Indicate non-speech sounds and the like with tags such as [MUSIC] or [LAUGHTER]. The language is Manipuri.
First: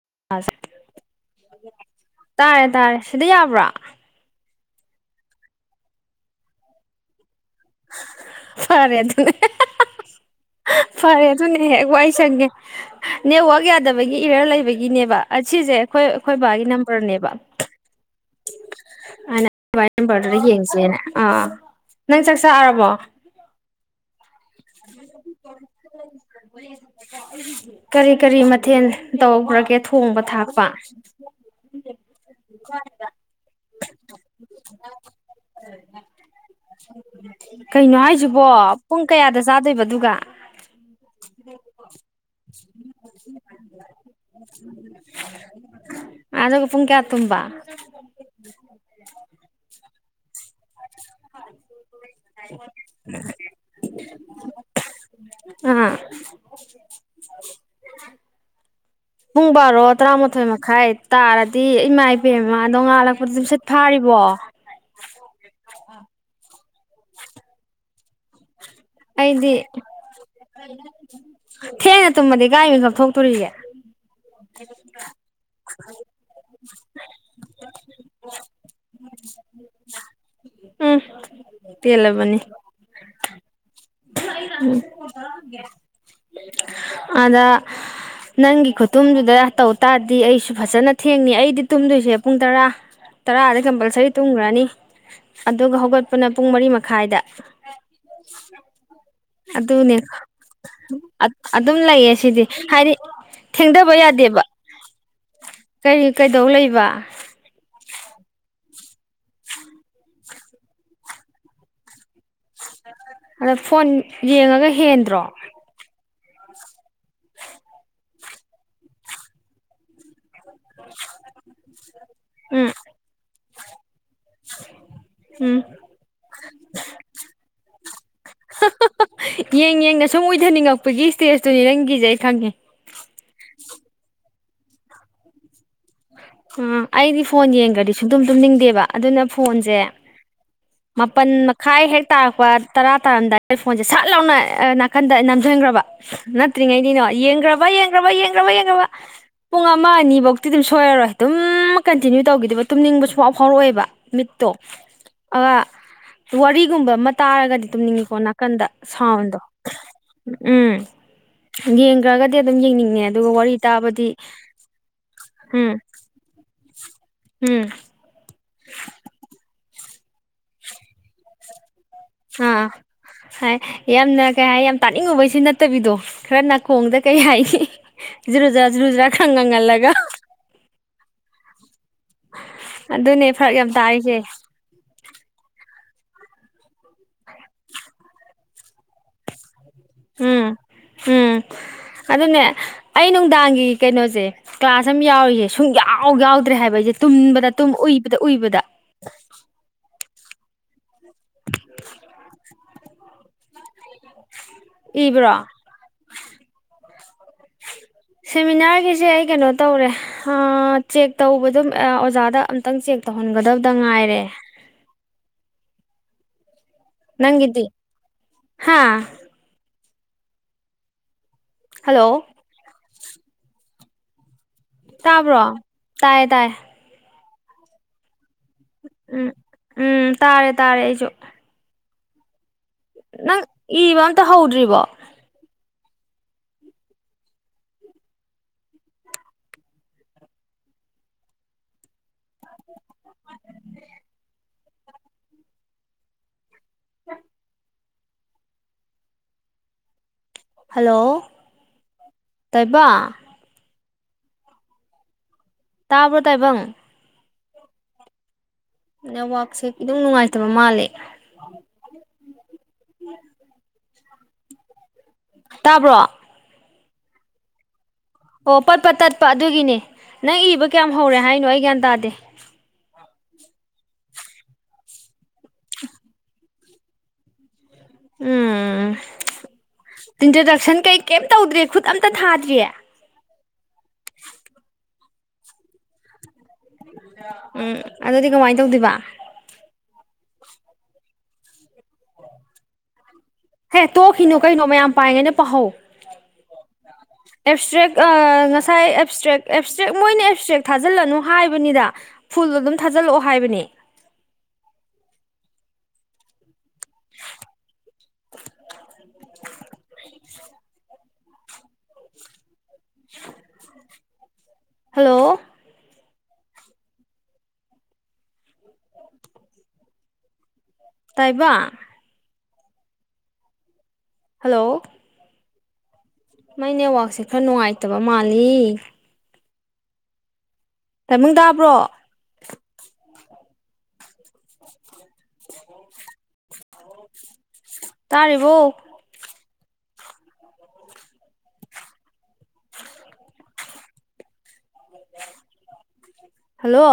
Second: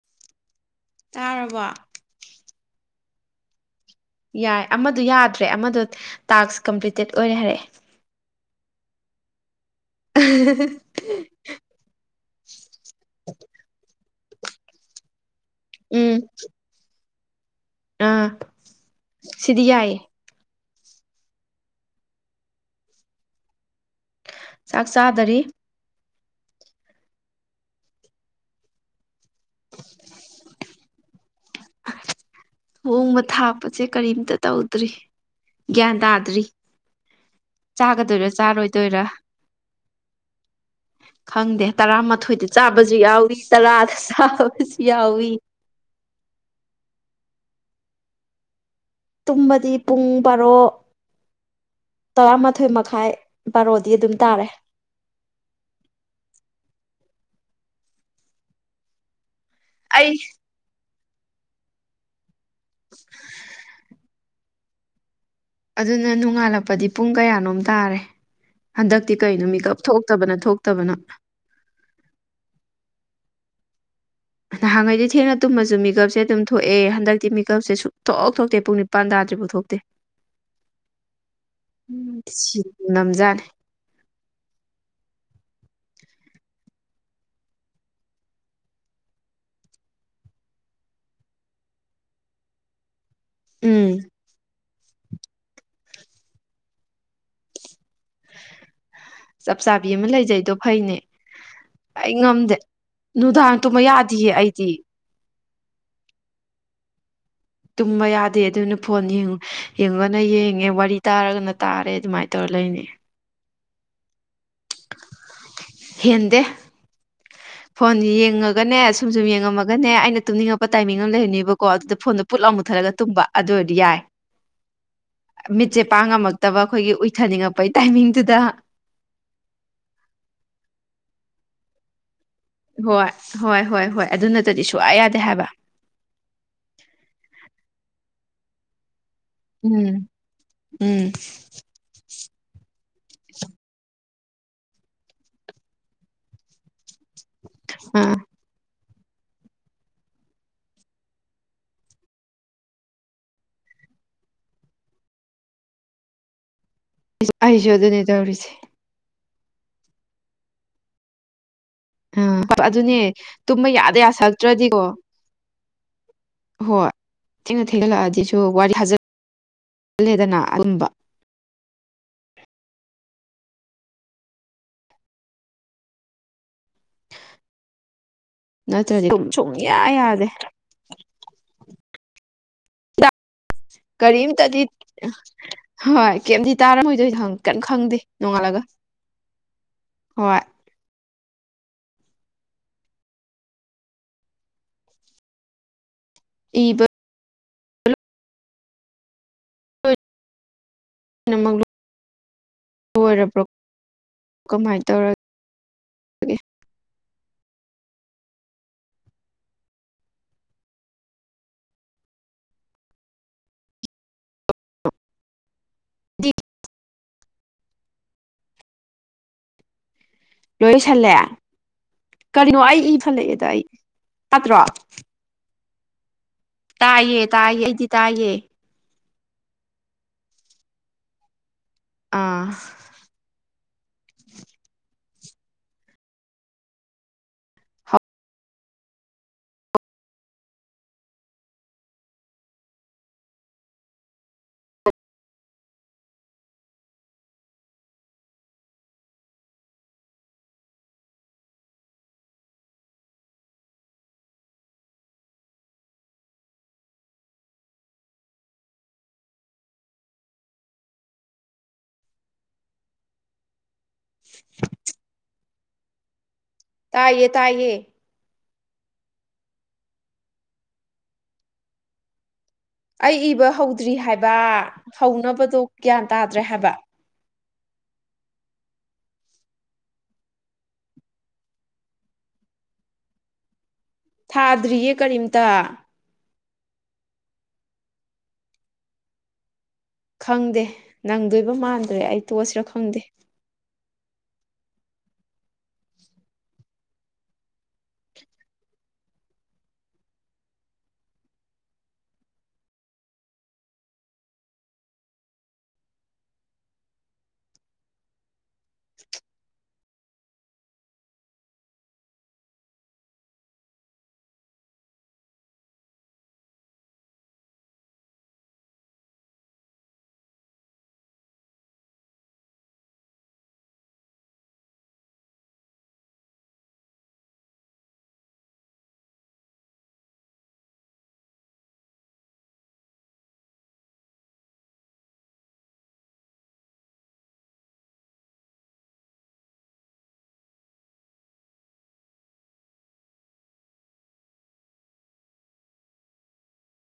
[UNINTELLIGIBLE] ꯇꯥꯔꯕꯣ ꯇꯥꯥꯔꯦ ꯁꯤꯗ ꯌꯥꯕ꯭ꯔꯣ ꯌꯥꯏ ꯑꯃꯗꯣ ꯌꯥꯗ꯭ꯔꯦ ꯑꯃꯗꯣ ꯇꯥꯛꯁ ꯀꯝꯄ꯭ꯂꯤꯇꯦꯠ ꯑꯣꯏꯔꯦ ꯍꯥꯏꯔꯛꯑꯦ ꯐꯔꯦ ꯑꯗꯨꯅ ꯐꯔꯦ ꯑꯗꯨꯅ ꯍꯦꯛ ꯋꯥꯏ ꯁꯪꯒꯦ ꯅꯦꯠꯋꯥꯛ ꯌꯥꯗꯕ ꯒꯤ ꯏꯔꯔ ꯂꯩꯕꯒꯤꯅꯦꯕ ꯑꯁꯤꯁꯦ ꯑꯩꯈꯣꯏ ꯎꯝ ꯑꯩꯈꯣꯏ ꯕꯥꯒꯤ ꯅꯝꯕꯔꯅꯦꯕ ꯑꯥ ꯑꯅ ꯁꯤꯗꯤ ꯕꯥꯏ ꯌꯥꯏꯌꯦ ꯅꯝꯕꯔꯗꯣ ꯌꯦꯡ ꯑꯥ ꯅꯪ ꯆꯥꯛ ꯆꯥꯔꯕꯣ ꯆꯥꯛ ꯆꯥꯗꯔꯤ [INAUDIBLE] ꯀꯔꯤ ꯀꯔꯤ ꯃꯊꯦꯜ ꯇꯧꯈ꯭ꯔꯒꯦ ꯊꯣꯡꯕ ꯊꯥꯛꯄ [UNINTELLIGIBLE] ꯊꯥꯞꯄꯁꯦ ꯀꯔꯤꯝꯇ ꯇꯧꯗ꯭ꯔꯤ ꯒ꯭ꯌꯥꯟ ꯇꯥꯗ꯭ꯔꯤ ꯀꯩꯅꯣ ꯆꯥꯒꯗꯣꯏꯔꯥ ꯍꯥꯏꯁꯤꯕꯣ ꯆꯥꯔꯣꯏꯗꯣꯏꯔꯥ ꯄꯨꯡ ꯀꯌꯥꯗ ꯆꯥꯗꯣꯏꯕ ꯑꯗꯨꯒ ꯈꯪꯗꯦ ꯇꯔꯥꯃꯥꯊꯣꯏꯗ ꯆꯥꯕꯁꯨ ꯌꯥꯎꯏ ꯇꯔꯥꯗ ꯆꯥꯕꯁꯨ ꯌꯥꯎꯏ ꯑꯒ ꯄꯨꯨꯡ ꯀꯌꯥ ꯇꯨꯝꯕ ꯇꯨꯝꯃꯗꯤ ꯄꯨꯡ ꯕꯥꯔꯣ ꯇꯔꯥꯃꯥꯊꯣꯏ ꯃꯈꯥꯏ ꯕꯥꯔꯣꯗꯤ ꯑꯗꯨꯝ ꯇꯥꯔꯦ ꯑꯥ ꯄꯨꯡ ꯕꯥꯔꯣ ꯑꯩ ꯇꯔꯥꯃꯥꯊꯣꯏ ꯃꯈꯥꯏ ꯇꯥꯔꯗꯤ ꯏꯃꯥꯏ ꯏꯕꯦꯝꯃꯥ ꯑꯗꯣ ꯉꯥꯜꯂꯛꯄꯗꯗꯤ ꯁꯦꯠ ꯐꯥꯔꯤꯕꯣ ꯑꯗꯨꯅ ꯅꯣꯡꯉꯥꯜꯂꯛꯄꯗꯤ ꯄꯨꯡ ꯀꯌꯥꯅꯣꯝ ꯇꯥꯔꯦ ꯍꯟꯗꯛꯇꯤ ꯀꯩꯅꯣ ꯑꯩꯗꯤ ꯃꯤꯀꯞ ꯊꯣꯛꯇꯕꯅ ꯊꯣꯛꯇꯕꯅ ꯊꯦꯡꯅ ꯇꯃꯗꯤ ꯀꯥꯏ ꯁ ꯇꯔꯤꯒ ꯅꯍꯥꯟꯈꯩꯗꯤ ꯊꯦꯡꯅ ꯇꯨꯝꯃꯁꯨ ꯃꯦꯀꯞꯁꯦ ꯑꯗꯨꯝ ꯊꯣꯛꯑꯦ ꯍꯟꯗꯛꯇꯤ ꯃꯦꯀꯞꯁꯦ ꯁꯨ ꯊꯣꯛꯑ ꯊꯣꯛꯇꯦ ꯄꯨꯡ ꯅꯤꯄꯥꯟꯗ ꯗ꯭ꯔꯤ ꯄꯨꯊꯣꯛꯇꯦ ꯎꯝ ꯎ ꯄꯦꯜꯂꯕꯅꯤ ꯁꯤ ꯅꯝꯖꯥꯠꯅꯤ ꯑꯗ ꯅꯪꯒꯤ ꯈꯨꯇꯨꯝꯗꯨꯗ ꯇꯧ ꯇꯥꯔꯗꯤ ꯑꯩꯁꯨ ꯐꯖꯅ ꯊꯦꯡꯉ ꯑꯩꯗꯤ ꯇꯨꯝꯗꯣꯏꯁꯦ ꯄꯨꯡ ꯇꯔꯥ ꯇꯔꯥꯗꯤ ꯎꯝ ꯀꯝꯄꯜꯁꯔꯤ ꯇꯨꯝꯈ꯭ꯔꯅꯤ ꯑꯗꯨꯒ ꯍꯧꯒꯠꯄꯅ ꯄꯨꯡ ꯃꯔꯤ ꯃꯈꯥꯏꯗ ꯆꯞ ꯆꯥꯕꯤ ꯑꯗꯨꯅꯦ ꯑꯃ ꯂꯩꯖꯩꯗꯣ ꯐꯩꯅꯦ ꯑꯗꯨꯝ ꯂꯩꯌꯦ ꯑꯩ ꯁꯤꯗꯤ ꯉꯝꯗꯦ ꯍꯥꯏꯗꯤ ꯅꯨꯡꯗꯥꯡꯇꯃ ꯊꯦꯡꯊꯕ ꯌꯥꯗꯤꯌꯦ ꯌꯥꯗꯦꯕ ꯑꯩꯗꯤ ꯀꯔꯤ ꯀꯩꯗꯧ ꯂꯩꯕ ꯇꯨꯝꯕ ꯌꯥꯗꯦ ꯑꯗꯨꯅ ꯐꯣꯟ ꯌꯦꯡꯉꯅ ꯌꯦꯡꯉꯦ ꯋꯥꯔꯤ ꯇꯥꯔꯒꯅ ꯇꯥꯔꯦ ꯑꯗꯨꯃꯥꯏꯅ ꯇꯧꯔ ꯂꯩꯅꯤ ꯑꯗ ꯐꯣꯟ ꯌꯦꯡꯉꯒ ꯍꯦꯟꯗ꯭ꯔꯣ ꯍꯦꯟꯗꯦ ꯐꯣꯟ ꯌꯦꯡꯉꯒꯅꯦ ꯁꯨꯝ ꯁꯨꯝ ꯌꯦꯡꯉꯝꯃꯒꯅꯦ ꯑꯩꯅ ꯇꯨꯝꯅꯤꯡꯉꯄ ꯄ ꯇꯥꯏꯃꯤꯡ ꯑꯃ ꯂꯩꯔꯅꯦꯕꯀꯣ ꯑꯗꯨꯗ ꯐꯣꯟꯣ ꯄꯨꯠꯂꯥꯎ ꯎꯝ ꯃꯨꯠꯊꯠꯂꯒ ꯇꯨꯝꯕ ꯑꯗꯨ ꯑꯣꯏꯔꯗꯤ ꯌꯥꯏ ꯎꯝ ꯃꯤꯠꯁꯦ ꯄꯥꯡꯉꯝꯃꯛꯇꯕ ꯑꯩꯈꯣꯏꯒꯤ ꯎꯏꯊꯅꯤꯡꯉꯛꯄꯩ ꯇꯥꯏꯃꯤꯡꯗꯨꯗ ꯌꯦꯡ ꯌꯦꯡꯅ ꯁꯨꯝ ꯑꯣꯏꯊꯅꯤꯡꯉꯛꯄꯒꯤ ꯏꯁꯇꯦꯖꯇꯨꯅꯤ ꯅꯪꯒꯤꯖꯦ ꯍꯣꯏ ꯍꯣꯏ ꯍꯣꯏ ꯍꯣꯏ ꯑꯗꯨꯅꯠꯇꯗꯤ ꯁꯨꯡꯌꯥ ꯌꯥꯗꯦ ꯍꯥꯏꯕ ꯎꯝ ꯑꯩꯗꯤ ꯐꯣꯟ ꯌꯦꯡꯒꯔꯗꯤ ꯁꯨꯝꯇꯨꯝ ꯇꯨꯝꯅꯤꯡꯗꯦꯕ ꯑꯗꯨꯅ ꯐꯣꯟꯁꯦ ꯎꯝ ꯎꯝ ꯃꯥꯄꯜ ꯃꯈꯥꯏ ꯍꯦꯛ ꯇꯥꯔꯛꯄ ꯇꯔꯥ ꯇꯥꯔꯝꯗꯥꯏ ꯐꯣꯟꯁꯦ ꯁꯠ ꯂꯥꯎꯅ ꯅꯥꯀꯟꯗ ꯅꯝꯁꯤꯟꯈ꯭ꯔꯕ ꯅꯠꯇ꯭ꯔꯤꯉꯩꯗꯤꯅꯣ ꯌꯦꯡꯈ꯭ꯔꯕ ꯌꯦꯡꯈ꯭ꯔꯕ ꯑꯥ ꯌꯦꯡꯈ꯭ꯔꯕ ꯌꯦꯡꯈꯔꯕ ꯄꯨꯡ ꯑꯃ ꯑꯅꯤ ꯐꯧꯗꯤ ꯑꯗꯨꯝ ꯁꯣꯏꯔꯔꯣꯏ ꯑꯗꯨꯝ ꯀꯟꯇꯤꯅ꯭ꯌꯨ ꯇꯧꯈꯤꯗꯣꯏꯕ ꯇꯨꯝꯅꯤꯡꯕ ꯁꯨꯛ ꯐꯥꯎ ꯐꯥꯎꯔꯛ ꯑꯣꯏꯕ ꯃꯤꯠꯇꯣ ꯑ ꯋꯥꯔꯤ ꯁꯤꯒꯨꯝꯕ ꯑꯃ ꯇꯥꯔꯒꯗꯤ ꯑꯩꯁꯨ ꯑꯗꯨꯅꯦ ꯇꯨꯝꯅꯤꯡꯉꯤꯀꯣ ꯇꯧꯔꯤꯁꯦ ꯅꯥꯀꯟꯗ ꯁꯥꯎꯟꯗꯣ ꯎꯝ ꯌꯦꯡꯈ꯭ꯔꯒꯗꯤ ꯑꯥ ꯑꯗꯨꯝ ꯍꯣꯏ ꯌꯦꯡꯅꯤꯡꯉꯦ ꯑꯗꯨꯅꯦ ꯑꯗꯨꯒ ꯋꯥꯔꯤ ꯇꯨꯝꯕ ꯌꯥꯗ ꯇꯥꯕꯗꯤ ꯌꯥꯁꯜꯂꯛꯇ꯭ꯔꯗꯤꯀꯣ ꯎꯝ ꯍꯣꯏ ꯊꯦꯡꯗ ꯎꯝ ꯊꯦꯡꯖꯤꯜꯂꯛꯑꯗꯤ ꯁꯨꯝ ꯁꯨ ꯋꯥꯔꯤ ꯍꯥꯏꯖꯂꯦꯗꯅ ꯑꯗꯨꯝꯕ ꯑꯥ ꯍꯥꯏ ꯌꯥꯝꯅ ꯀꯩ ꯍꯥꯏ ꯌꯥꯝ ꯇꯥꯅꯤꯡꯉꯨꯕꯩꯁꯨ ꯅꯠꯇꯕꯤꯗꯣ ꯈꯔ ꯅꯥꯀꯣꯡꯗ ꯀꯩ ꯍꯥꯏꯒ ꯖꯔꯨ ꯖꯔ ꯖꯔꯨ ꯅꯠꯇ꯭ꯔꯗꯤ ꯖꯔ ꯈꯔ ꯑꯗꯨꯝ ꯁꯨꯡꯌꯥ ꯉꯪꯍꯜꯂꯒ ꯌꯥꯗꯦ ꯑꯗꯨꯅꯦ ꯐꯔꯛ ꯌꯥꯝ ꯇꯥꯔꯤꯁꯦ ꯀꯔꯤꯝ ꯇꯗꯤ ꯍꯣꯏ ꯀꯩꯝꯗꯤ ꯇꯥꯔꯝꯃꯣꯏꯗꯣꯏ ꯀꯟꯅ ꯈꯪꯗꯦ ꯅꯣꯡꯉꯥꯜꯂꯒ ꯍꯣꯏ ꯎꯝ ꯎꯝ ꯑꯗꯨꯅꯦ ꯑꯩ ꯅꯨꯡꯗꯥꯡꯒꯤ ꯀꯩꯅꯣꯁꯦ ꯀ꯭ꯂꯥꯁ ꯑꯃ ꯌꯥꯎꯔꯤꯁꯦ ꯁꯨꯡ ꯌꯥꯎ ꯌꯥꯥꯎ ꯌꯥꯎꯗ꯭ꯔꯦ ꯍꯥꯏꯕ ꯏꯕ ꯑꯩꯁꯦ ꯇꯨꯝꯕꯗ ꯇꯨꯝꯕ ꯎꯏꯕꯗ ꯎꯏꯕꯗ ꯂꯣꯢꯔꯕꯣ ꯀꯃꯥꯏꯅ ꯏꯕ꯭ꯔꯣ ꯇꯧꯔꯒꯦ [INAUDIBLE] ꯁꯦꯃꯤꯅꯥꯔꯒꯤꯁꯦ ꯑꯩ ꯀꯩꯅꯣ ꯇꯧꯔꯦ ꯆꯦꯛ ꯇꯧꯕꯗꯨꯝ ꯑꯣꯖꯥꯗ ꯑꯝꯇꯪ ꯆꯦꯛ ꯇꯧꯍꯟꯒꯗꯕꯗ ꯉꯥꯏꯔꯦ [UNINTELLIGIBLE] [UNINTELLIGIBLE] ꯅꯪꯒꯤꯗꯤ ꯍꯥꯥ ꯂꯣꯏꯁꯜꯂꯦ ꯍꯜꯂꯣ ꯀꯔꯤꯅꯣ ꯑꯩ ꯏ ꯐꯠꯂꯛꯑꯦꯗ ꯑꯩ ꯄꯠꯇ꯭ꯔꯣ ꯇꯥꯕ꯭ꯔꯣ ꯇꯥꯏ ꯇꯥꯏꯌꯦ ꯇꯥꯏꯌꯦ ꯑꯩꯗꯤ ꯇꯥꯏꯌꯦ ꯎꯝ ꯎꯝ ꯇꯥꯔꯦ ꯇꯥꯔꯦ ꯑꯩꯁꯨ ꯑꯥ ꯅꯪ ꯏꯕ ꯑꯃꯇ ꯍꯧꯗ꯭ꯔꯤꯕꯣ [UNINTELLIGIBLE] ꯍꯜꯂꯣ ꯇꯥꯏꯕꯥꯪ ꯇꯥꯕ꯭ꯔ ꯇꯥꯏꯕꯥꯪ ꯅꯦꯠꯋꯥꯛꯁꯦ ꯏꯅꯨꯡ ꯅꯨꯡꯉꯥꯏꯇꯕ ꯃꯥꯜꯂꯦ [UNINTELLIGIBLE] ꯇꯥꯕ꯭ꯔꯣ ꯇꯥꯏꯌꯦ ꯇꯥꯏꯌꯦ ꯑꯣ ꯄꯠ ꯄꯠ ꯇꯠꯄ ꯑꯗꯨꯒꯤꯅꯦ ꯅꯪ ꯏꯕ ꯀꯌꯥꯝ ꯍꯧꯔꯦ ꯍꯥꯏꯅꯣ ꯑꯩ ꯒ꯭ꯌꯥꯟ ꯇꯥꯗꯦ ꯑꯩ ꯏꯕ ꯍꯧꯗ꯭ꯔꯤ ꯍꯥꯏꯕ ꯍꯧꯅꯕꯗꯣ ꯒ꯭ꯌꯥꯟ ꯇꯥꯗ꯭ꯔꯦ ꯍꯥꯏꯕ ꯎꯝ [INAUDIBLE] ꯏꯟꯇ꯭ꯔꯗꯛꯁꯟ ꯀꯩ ꯀꯩꯝ ꯇꯧꯗ꯭ꯔꯤ ꯈꯨꯠ ꯑꯝꯇ ꯊꯥꯗ꯭ꯔꯤ ꯊꯥꯗ꯭ꯔꯤꯌꯦ ꯀꯔꯤꯝꯇ ꯎꯝ ꯑꯗꯨꯗꯤ ꯀꯃꯥꯏꯅ ꯇꯧꯗꯣꯏꯕ ꯈꯪꯗꯦ ꯅꯪꯗꯣꯏꯕ ꯃꯥꯟꯗ꯭ꯔꯦ ꯑꯩ ꯇꯣꯛꯑꯁꯤꯔ ꯈꯪꯗꯦ ꯍꯦ ꯇꯣꯛꯈꯤꯅꯨ ꯀꯩꯅꯣ ꯃꯌꯥꯝ ꯄꯥꯔꯤꯉꯩꯗ ꯄꯥꯍꯧ [INAUDIBLE] ꯑꯦꯞꯁꯇ꯭ꯔꯦꯛ ꯉꯁꯥꯏ ꯑꯦꯞꯁꯇ꯭ꯔꯦꯛ ꯑꯦꯞꯁꯇ꯭ꯔꯦꯛ ꯃꯣꯏꯅ ꯑꯦꯞꯁꯇ꯭ꯔꯦꯛ ꯊꯥꯖꯤꯜꯂꯅꯨ ꯍꯥꯏꯕꯅꯤꯗ ꯐꯨꯜꯗꯣ ꯑꯗꯨꯝ ꯊꯥꯖꯤꯜꯂꯛꯑꯣ ꯍꯥꯏꯕꯅꯤ ꯑ [UNINTELLIGIBLE] ꯍꯜꯂꯣ ꯇꯥꯏꯕ ꯍꯜꯂꯣ ꯃꯥꯏ ꯅꯦꯠꯋꯥꯛꯛꯁꯦ ꯈꯔ ꯅꯨꯡꯉꯥꯏꯇꯕ ꯃꯥꯜꯂꯤ ꯇꯥꯏꯃꯨꯡ ꯇꯥꯕ꯭ꯔꯣ ꯑꯣ ꯇꯥꯔꯔꯤꯕꯣ ꯍꯜꯂꯣ